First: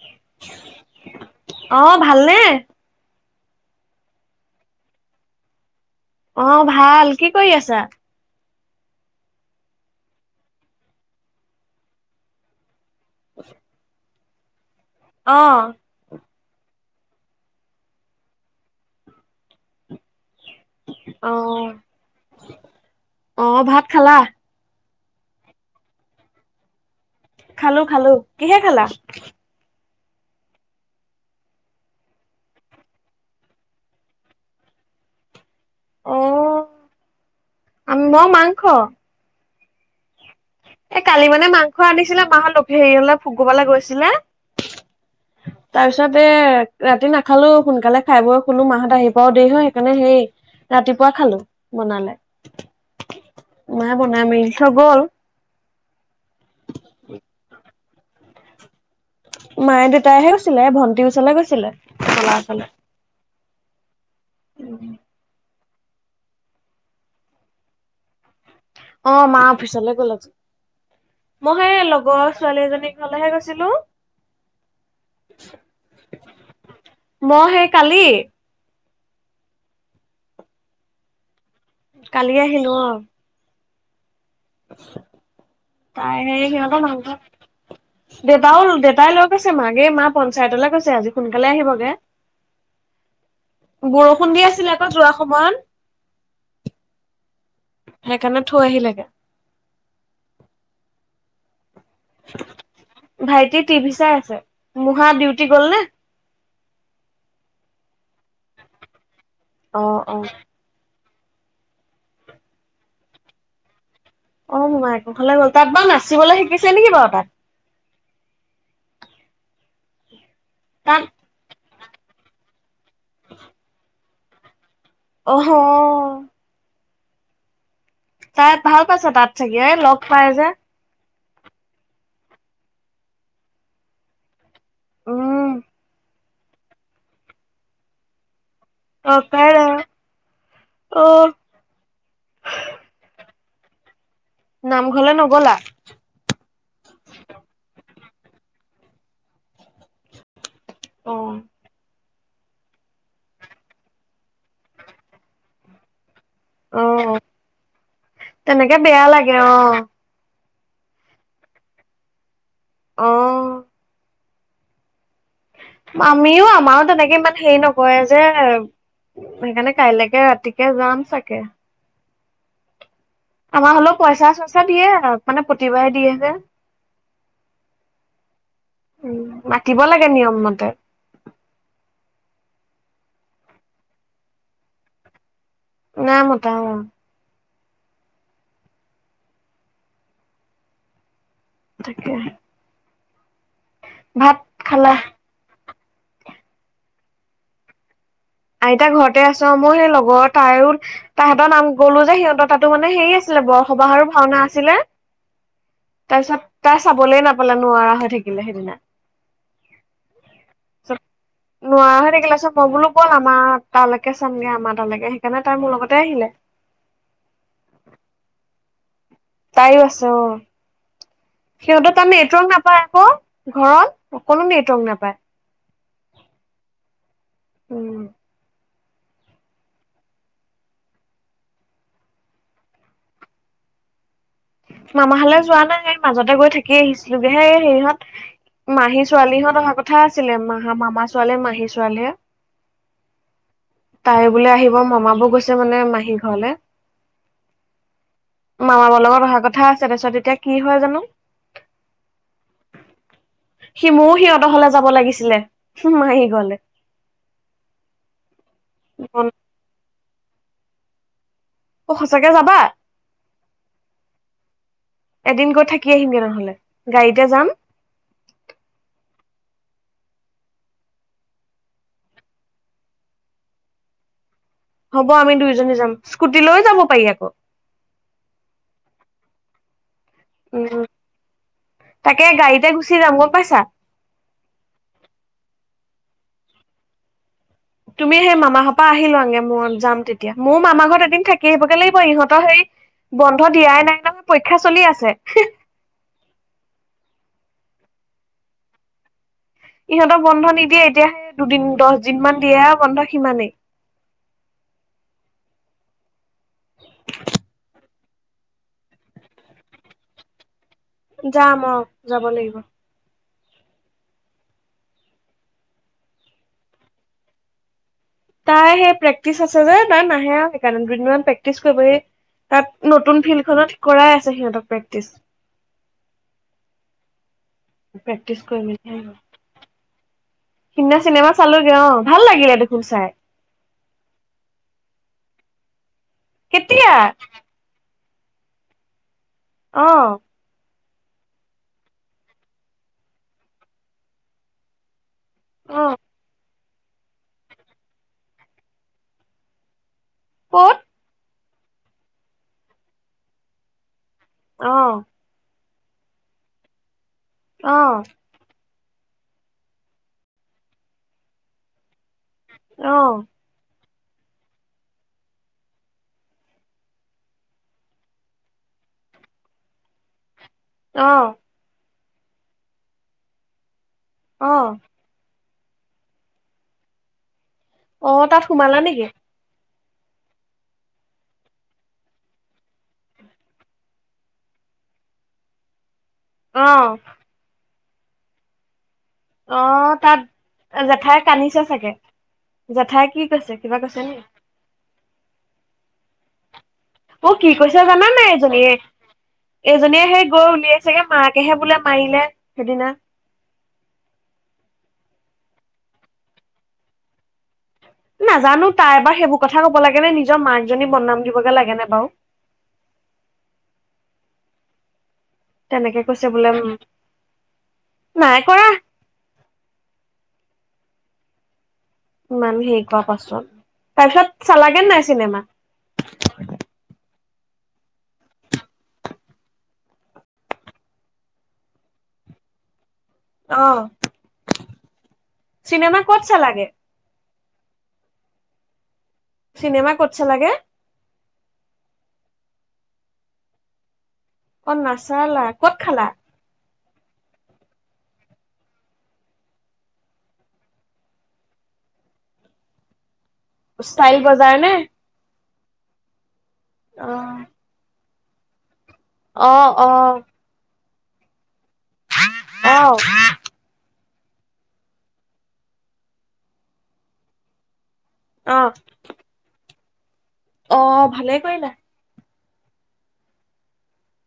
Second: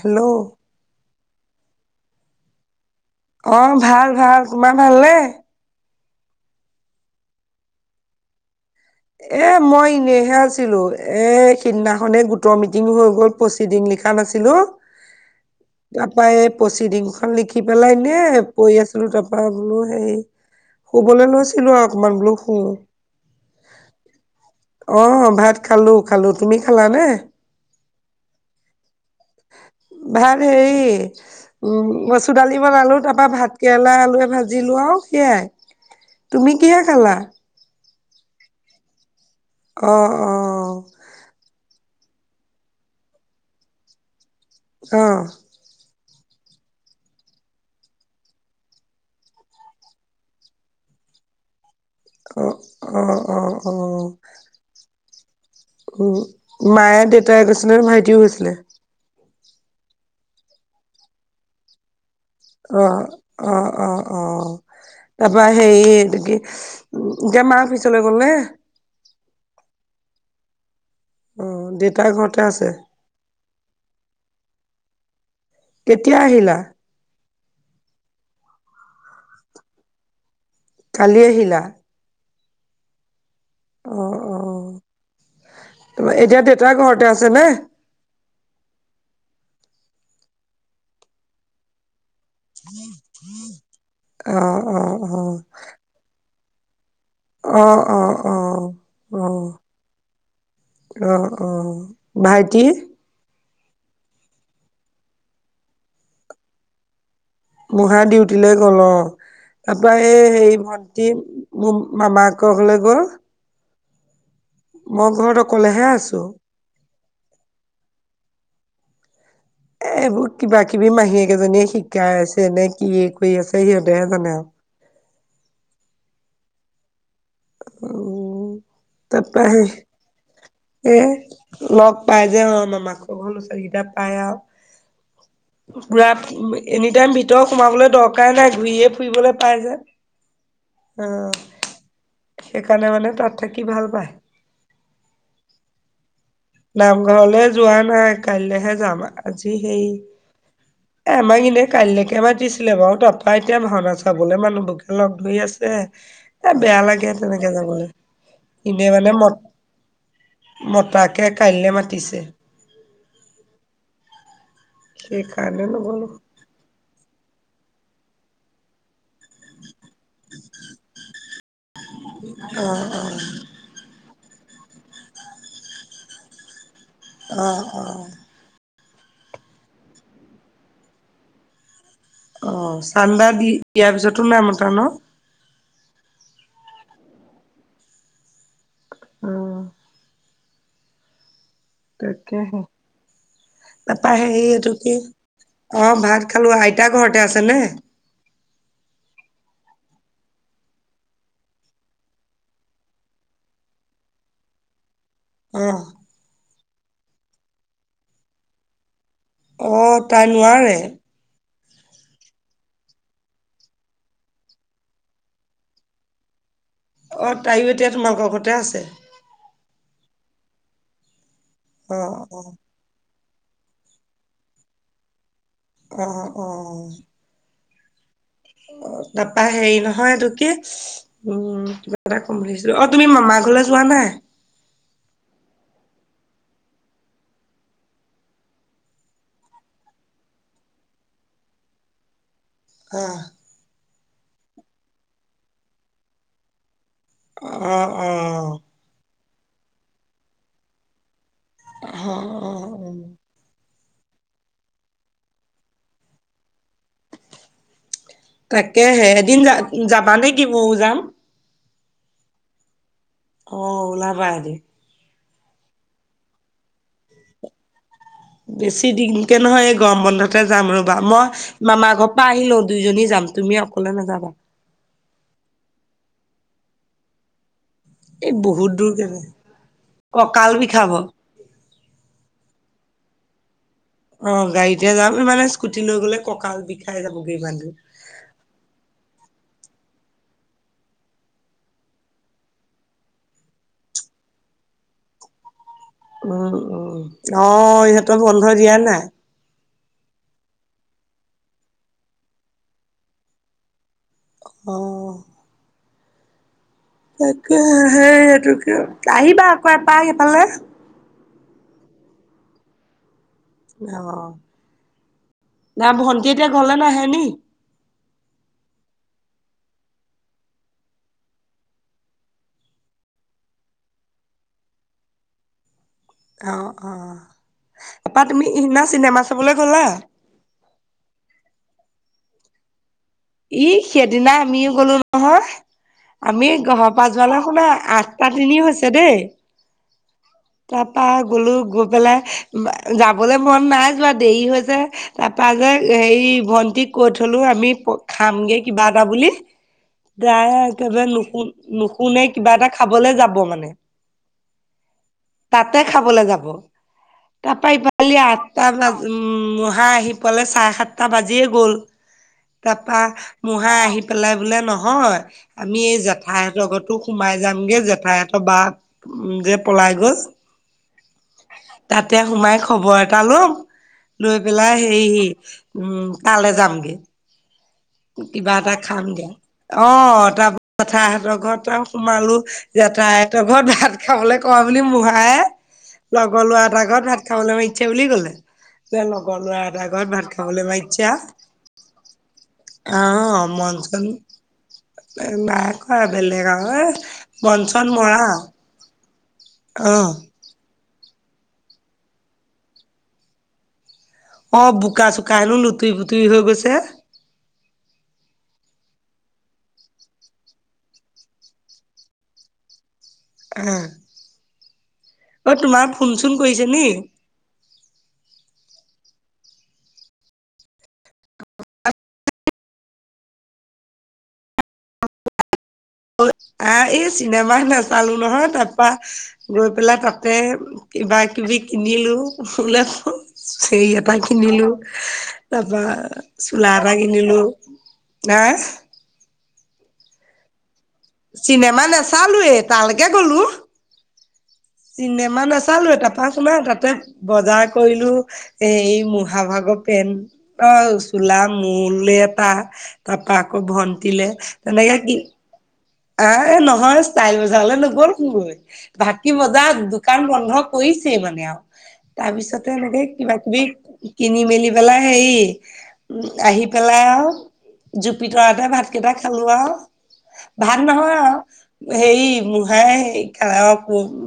Hello, অ, ভালনে? অ, ভাল- ভাল তোমাৰ ভালনে? অ, ভাল কি কৰি আছা? এ মই ইনেহে আছিলো এ সিদিনাখনে গোটৰ মিটিং হৈ গ'ল পচি দিং লিখা। তাত আছিলোঁ। অ', তাৰাপা এই পচিডিংখন লিখি পেলাই এনে পই আছিলো তাৰপা বোলো হেই শুবলৈ অ লৈছিলো আৰু অকমান বোলো শু। অ, ভাত খালা? অ, ভাত খালো -খালো তুমি খালানে? খালো -খালো কিহে খালা? ভাল হেই উম, মচুৰ দালি বনালো তাৰ পা ভাত কেৰেলা আলুৱে ভাজিলোঁ আৰু সেয়াই। অ তুমি কিহে খালা? [unintelligible] মই মাংস। অ', অ', এই কালি মানে মাংস আনিছিলে মাহত লভ হেৰিঅলে [unintelligible] গৈছিলে। অ', তাৰ পিছত এ ৰাতি নাখালোঁ সোনকালে খাই বৈ শুলো মাহত আহি পাও দেৰি হয় সেইকাৰণে হেই ৰাতিপুৱা খালো বনালে অ অ মাই অ বনাই মেলি থই গ'ল। উম, মায়ে দেউতাই গৈছিনে ভাইটিও গৈছিলে? মায়ে, দেউতাইহে গৈছিলে ভণ্টিৰ ওচৰলে গৈছিলে চলা -চলে। অ', অ', অ', অ', তাৰপা আহি হেই এইটো কি এতিয়া মা অফিচলে গ'লনে? অ, মা অফিচলে গ'ল আজি অ মই সেই দেউতা লগৰ ঘৰতে ছোৱালী আছে এজনীক তালেহে গৈছিলোঁ। কেতিয়া আহিলা? মই সেই কালি। কালি আহিলা? কালি আহিলো অ। অ', অ', ত তাই [unintelligible] এতিয়া সেই দেউেতা সিহঁতৰ মাক ঘৰতে আছে নে? দেউতাও দেতাই লই আছে মাকে মা পঞ্চায়তলৈ গৈছে আজি সোনকালে আহিবগে। বৰষুণ অ দি আছিলে অ আকৌ যোৱা অ অ সময়ত। অঁ অঁ অ সেইকাৰণে থৈ আহিলেগে অ। অ অ ভাইটি। ভাইটি টিভি চাই আছে মোহা ডিউটি গল নে। মোহা ডিউটিলৈ গল অঁ অ তাৰপৰা অ এই হেৰি ভন- টি মো মামাকক ঘলে গ'ল। অ মমাইক মই ঘৰত ঘৰলে গ'ল তাত অকলেহে বাৰু আছো নাচিবলৈ শিকিছে নেকি বাৰু তাত। এ এইবোৰ কিবা কিবি তাত মাহীয়েকেইজনীয়ে শিকাই আছে নে কি কৰি আছে সিহঁতেহে জানে আৰু। অহ অ। উম তাত ভাল পাইছে তাত তাৰপা চাগি সেই এ লগ পাই যে। এ লগ পাই যে অ মামাক ঘৰ লৰা ছোৱালী কেইটা পাই উম আউ। পুৰা এনি টাইম ভিতৰ সোমাবলৈ দৰকাৰ নাই ঘূৰিয়ে। ফুৰিবলে পাই যে অ অঁ। সেইকাৰণে মানে তাত থাকি ভাল পায়। নামঘৰলে নগলা। নামঘৰলৈ যোৱা নাই কাইলেহে যাম আজি সেই। এ অ আমাক এনেই- কাইলৈকে মাতিছিলে বাৰু তাৰাপৰা এতিয়া ভাওনা চাবলৈ মানুহবকে লগ ধৰি আছে। এ বেয়া লাগে অ তেনেকে যাবলৈ তেনেকে এনেই বেয়া মানে লাগে অ মত- মতাকে কাইলৈ মাতিছে। অঁ। সেইকাৰণে শ। আমিও আমাৰো তেনেকে মানে। সেই নকয় যে সেইকাৰণে কাইলৈকে ৰাতিকে যাম চাগে। অঁ অঁ আমাৰ হ'লেও পইচা চইচা দিয়ে মানে প্ৰতিবাৰে দিয়ে যে অঁ অঁ উম মাতিব লাগে নিয়ম মতে। অ চান্দা দি দিয়াৰ পিছতো নাই মতা ন। নাই মতা অঁ। উম। তাকে তাকেহে। তাৰাপাহেই ভাত এইটো খালা কি অঁ ভাত খালো আইতাৰ ঘৰতে আছে নে। আইতা ঘৰতে আছে মোৰ সেই লগৰ তাৰো। তাহাঁতৰ নাম গলো যে সিহঁতৰ তাতো মানে হেৰি আছিলে বৰসবাহ ভাওনা আছিলে। অ', তাৰপিছত তাই চাবলে নাপালে নোৱাৰা হৈ থাকিলে সেইদিনা অঁ তাই নোৱাৰে। নোৱাৰোৱা হৈ থাকিলা চ মই বোলো- বল আমাৰ তালৈকে চামগে আমাৰ তালৈকে সেইকাৰণে তাই মোৰ লগতে আহিলে। অ তাইও এতিয়া তোমালোকৰ ঘতে আছে তাইও আছে অঁ, সিহঁত তাত অ', ননেটৱৰ্ক নাপায় আকৌ ঘৰত অকণো নেটৱৰ্ক নাপায়। অঁ অঁ অঁ অঁ উম অঁ তাৰাপা হেৰি নহয় এইটো কি? উম কিবা এটা কম বুলি ভাবিছিলো অ তুমি মামা ঘৰলৈ যোৱা নাই? মামাহালে যোৱা নাই মাজতে গৈ থাকি আহিছিলোগে হে সেৰিহঁত- মাহী ছোৱালীহঁত অহা কথা আছিলে মা মামা ছোৱালীয়ে মাহী ছোৱালীয়ে- অঁ তাই বোলে আহিব মামাবোৰ গৈছে মানে মাহী ঘৰলে। অ', অ' মামাকৰ লগত অহা কথা আছে তাৰপিছত এতিয়া কি হয় জানো। অ', অ'। সি মোৰও সিহঁতৰ হলে যাব লাগিছিলে মাহী ঘৰলে। তাকেহে এদিন যা যাবা নেকি ময়ো যাম। অ সঁচাকে যাবা? অ' ওলাবা এদিন। এদিন গৈ থাকি আহিম গে নহ'লে গাড়ীতে যাম। বেছি দিনকে নহয় এই গৰম বন্ধতে যাম ৰবা মই মামাৰ ঘৰ পৰা আহিল লও দুইজনী যাম তুমি অকলে নাযাবা। হ'ব আমি দুইজনী যাম স্কুটি লৈ যাব পাৰি আকৌ। এই বহুত দূৰ কেলে কঁকাল উম বিষাব। তাকে গাড়ীতে গুচি যাম গম পাইছা। অ' গাড়ীতে যাম মানে স্কুটি লৈ গ'লে কঁকাল বিষাই যাবগৈ ইমান দুৰ। তুমি সেই মামাহৰ পৰা আহিল লোৱা আগে মই যাম তেতিয়া মোৰ মামা ঘৰত এদিন থাকি আহিবগে লাগিব ইহঁতৰ সেই বন্ধ দিয়াই নাই নহয় পৰীক্ষা চলি আছে। উম, উম, অ' ইহঁতৰ বন্ধ দিয়াই নাই? ইহঁতক বন্ধ নিদিয়ে এতিয়া দুদিন দচ দিন মান দিয়ে বন্ধ সিমানেই। অ', তাকেহে সেই এইটো কিয় আহিবা আকৌ এপাক এফালে। যাম অ যাব লাগিব। অ', না ভণ্টি এতিয়া ঘৰলে নাহে নি? তাই সেই প্ৰেক্টিচ আছে যে তাই নাহে আৰু সেইকাৰণে দুদিনমান প্ৰেক্টিচ কৰিবহি। তাত নতুন ফিল্ডখনত কৰাই আছে সিহঁতক প্ৰেক্টিচ। অ', অ', তাপা প্ৰেক্টিচ তুমি কৰি সিদনা মেলি আহিব চিনেমা চাবলৈ গলা? সিদিনা চিনেমা চালোগে অ' ভাল লাগিলে দেখোন চাই। ই সেইদিনা আমিও গলো নহয় আমি ঘৰৰ কেতিয়া পা যোৱালে আপোনাৰ আঠটা তিনি হৈছে দেই। অ' তাৰ পৰা গ'লো গৈ পেলাই যাবলৈ মন নাই যোৱা দেৰি হৈ যে তাৰপা যে অ হেৰি ভন্টিক কৈ থলো আমি খামগে কিবা এটা বুলি। [inaudible] যাই ক'ত একেবাৰে নুশুন নুশুনে কিবা এটা খাবলে যাব মানে। অ। তাতে খাবলৈ যাব তাৰাপা অ ইফালি সটা ব উম মহা আহি পালে চাৰে সাতটা বাজিয়ে গ'ল অ তাৰপা মহাই আহি পেলাই বোলে নহয় আমি এই জেঠাই হঁতৰ সোমাই যামগে জেঠাই হঁতৰ বা উম যে পলাই গল। [unintelligible] অ। তাতে সোমাই খবৰ এটা লম। লৈ অ পেলাই হেৰি উম তালে যামগে। অ তাত কিবা এটা সোমালা নেকি খাম দিয়া অ' তাৰ পথাহতৰ ঘৰত সোমালোঁ। জেঠাইহঁতৰ ঘৰত ভাত খাবলৈ কোৱা বুলি মহায়ে লগৰ লৰা অ এটা আগত ভাত খাবলৈ মাতিচে বুলি কলে। লগৰ লৰা এটা ঘৰত ভাত খাবলৈ মাইতচ্ছা। আনিছে চাগে জেঠাই কি কৈছে মন কিবা কৈছে চন নে। নাই কোৱা বেলেগ আও এ অ' কি বন কৈছে চন জানা মৰা নাই এজনীয়ে অ এজনীয়ে সেই। বৈ উলিয়াইছেগে মাকেহে বোলে মাৰিলে সেইদিনা। অ বোকা চোকা হেনো লুটুৰি ফুটুৰি হৈ গৈছে। নাজানো তাই এবাৰ সেইবোৰ কথা ক'ব লাগে নে নিজৰ মাকজনী বদনাম দিবগে লাগে নে বাৰু। উম। তেনেকে ফোন কৈছে চোন বোলে কৰিছে উম নি নাই কৰা। অ। ইমান হেৰি কৰোৱা পাচত, তাৰ পিছত চালাগে নাই চিনেমা। অ আহ এই চিনেমা নাচালো নহয় তাৰপা। গৈ পেলাই তাতে কিবা কিবি কিনিলো, হুলেছো- অ চেৰি এটা কিনিলো তাৰ পৰা চিনেমা ক'ত চালাগে চোলা। কিনিলো হা। চিনেমা কত চলাগে। চিনেমা নাচালোয়ে তালৈকে গলো। অ চিনেমা নাচালা ক'ত নাচালোঁ খালা তাপৰা। তোমাৰ তাতে বজাৰ কৰিলো এ মহাভাগৰ পেন। অ চোলা মূলে এটা তাৰ পৰা আকৌ ষ্টাইল ভন্টিলে বজাৰ নে তেনেকে কি- আহ নহয় অ ষ্টাইল বজাৰলৈ নগ'লগৈ ভাকি অ বজাৰ অ দোকান বন্ধক। কৰিছে মানে আৰু তাৰ পিছতে অ এনেকে কিবা কিবি। কিনি মেলি পেলাই হে আহি পেলাই আও। অ ভিতৰতে ভাত কেইটা খালো আৰু ভাত অ নহয় ভালে কৰিলা আৰু। হেৰি মাই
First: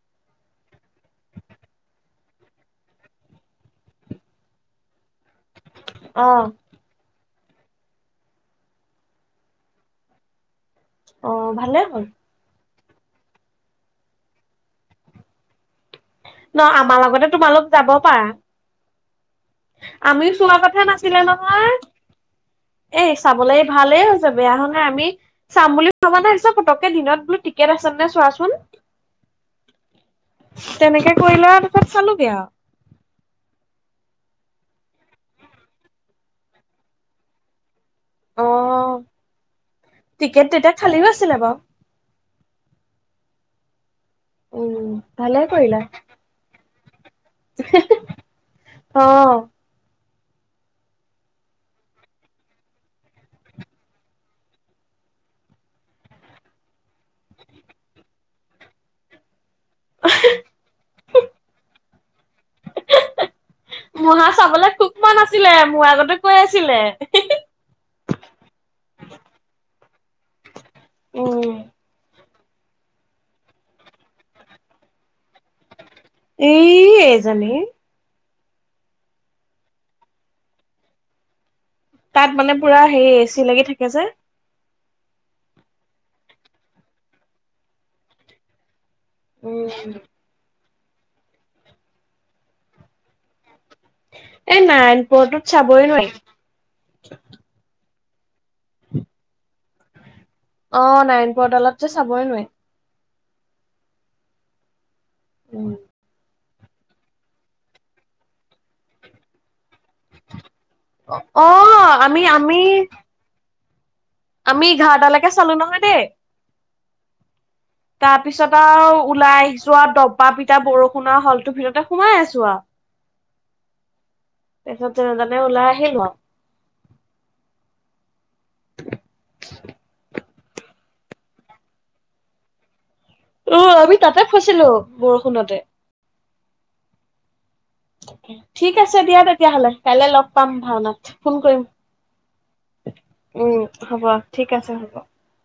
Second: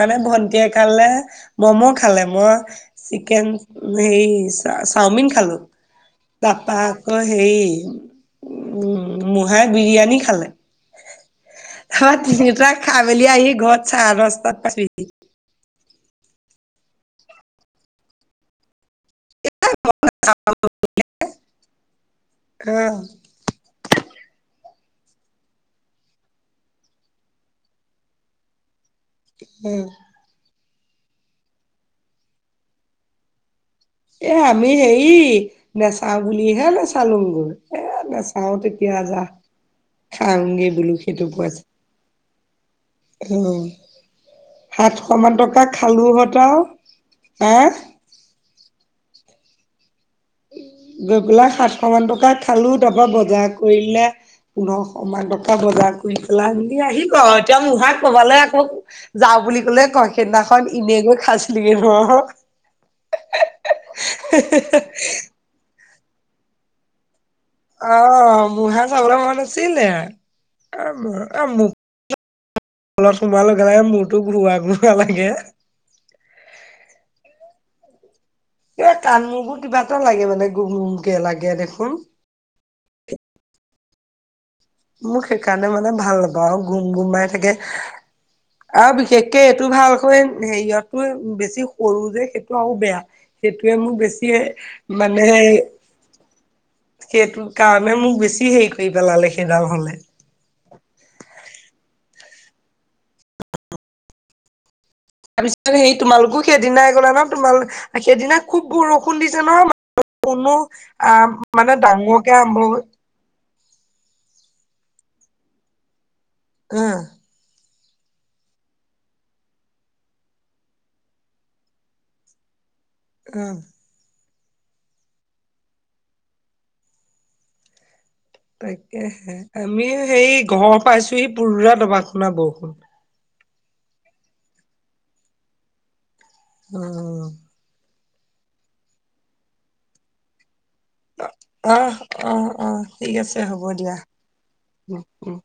মানে ভণ্টি এ কাৰালে। মম' খালে মই চিকেন হেৰি চাওমিন খালো। অ তাৰাপা আকৌ হেৰি উ মুহাই বিৰিয়ানী খালে। অঁ ভালে। ত হ'ল তিনিওটা খাই মেলি আহি ঘৰত চাৰে পাঁচটাত পাইছোঁ সি। ন আমাৰ লগতে তোমালোক যাব পাৰা। আমিও চোৱা কথা নাছিলে নহয়। অ এ চাবলৈ ভালেই হৈছে বেয়া হোৱা নাই আমি চাম বুলি ভবা নাছিলোঁ পটককে দিনত বোলো টিকেট আছে নে চোৱাচোন। উম। তেনেকে কৰিলে আৰু তাৰপাছত চালোগে আও। এ আমি হেৰি নেচাও বুলিহে নেচালুংগে এ নেচ- চাও আৰু অ তেতিয়া যাহ টিকেট খাওঁগে তেতিয়া বোলো খালীও সেইটো আছিলে বাৰু। কোৱাছে - উম, উম, সাতশ মান ভালে টকা কৰিলা। খালো হত আও। হেঁ। অঁ। গৈ পেলাই সাতশ মান টকা খালো তাৰ পৰা বজাৰ কৰিলে। পুন্ধৰসহ মান টকা বজাৰ কৰি পেলাই বুলি আহিব আৰু এতিয়া মোৰহাই কবালে আকৌ যাওঁ বুলি কলে কৈ সিদিনাখন এনেগৈ খাঁছিলি গে নহয়। মূহাৰ চাবলৈ খুব মন আছিলে মোৰ আগতে কৈ আছিলে। অ', মুহাৰ চাবলৈ মন আছিলে। এ মুহা উম। এ মূহ হলত সোমুৱা লগে-লগে মূোৰতো ঘূৰোৱা-ঘূৰোৱা লাগে। এ এইজনী। এই কান মুৰবোৰ কিবা এটা লাগে মানে গুম-গুমকে লাগে দেখোন। তাত মানে পুৰা হেৰি এ চি লাগি থাকে যে। মোক সেইকাৰণে মানে ভাল নাপাওঁ আৰু গুম-গুমাই থাকে। আৰু বিশেষ তে উম। এইটো ভালকৈ হেৰিয়তো বেছি সৰু যে সেইটো আৰু বেয়া। সেইটোয়ে মোৰ বেছিএ এই মানে নাৰায়ণপুৰটোত [unintelligible] সেইটো কাৰণে মোক বেছি হেৰি কৰি পেলালে সেইডাল হলে। অ', নাৰায়ণপুৰৰ দলত যে চাবই নোৱাই। তাৰপিছত উম। সেই তোমালোকো সেইদিনাই গলা না তোমাল সেইদিনা খুব বৰষুণ দিছে নহয়। কোনো আ মানে অ', আমি ডাঙৰকে আমি আৰম্ভ আমি এঘাৰটা লৈকে চালোঁ নহয় দেই। উম তাৰ পিছত আৰু ওলাই আহিছোঁ আৰু দবা পিটা বৰষুণত হলটোৰ ভিতৰতে সোমাই আছোঁ আও। [inaudible] উম তাৰপিছত তিনিজনে ওলাই আহিলোঁ আও। তাকেহে আমিও সেই ঘৰ পাইছোঁ সি পোৰা দবা খুনা বৰষুণ। অ, আমি তাতে ফছিলো বৰষুণতে। উম ঠিক আছে দিয়া তেতিয়াহ'লে, কাইলে লগ পাম ভাওনাত। ফোন কৰিম। অ', অ', অ', ঠিক আছে উম, হ'ব দিয়া, ঠিক আছে হ'ব। উম, উম।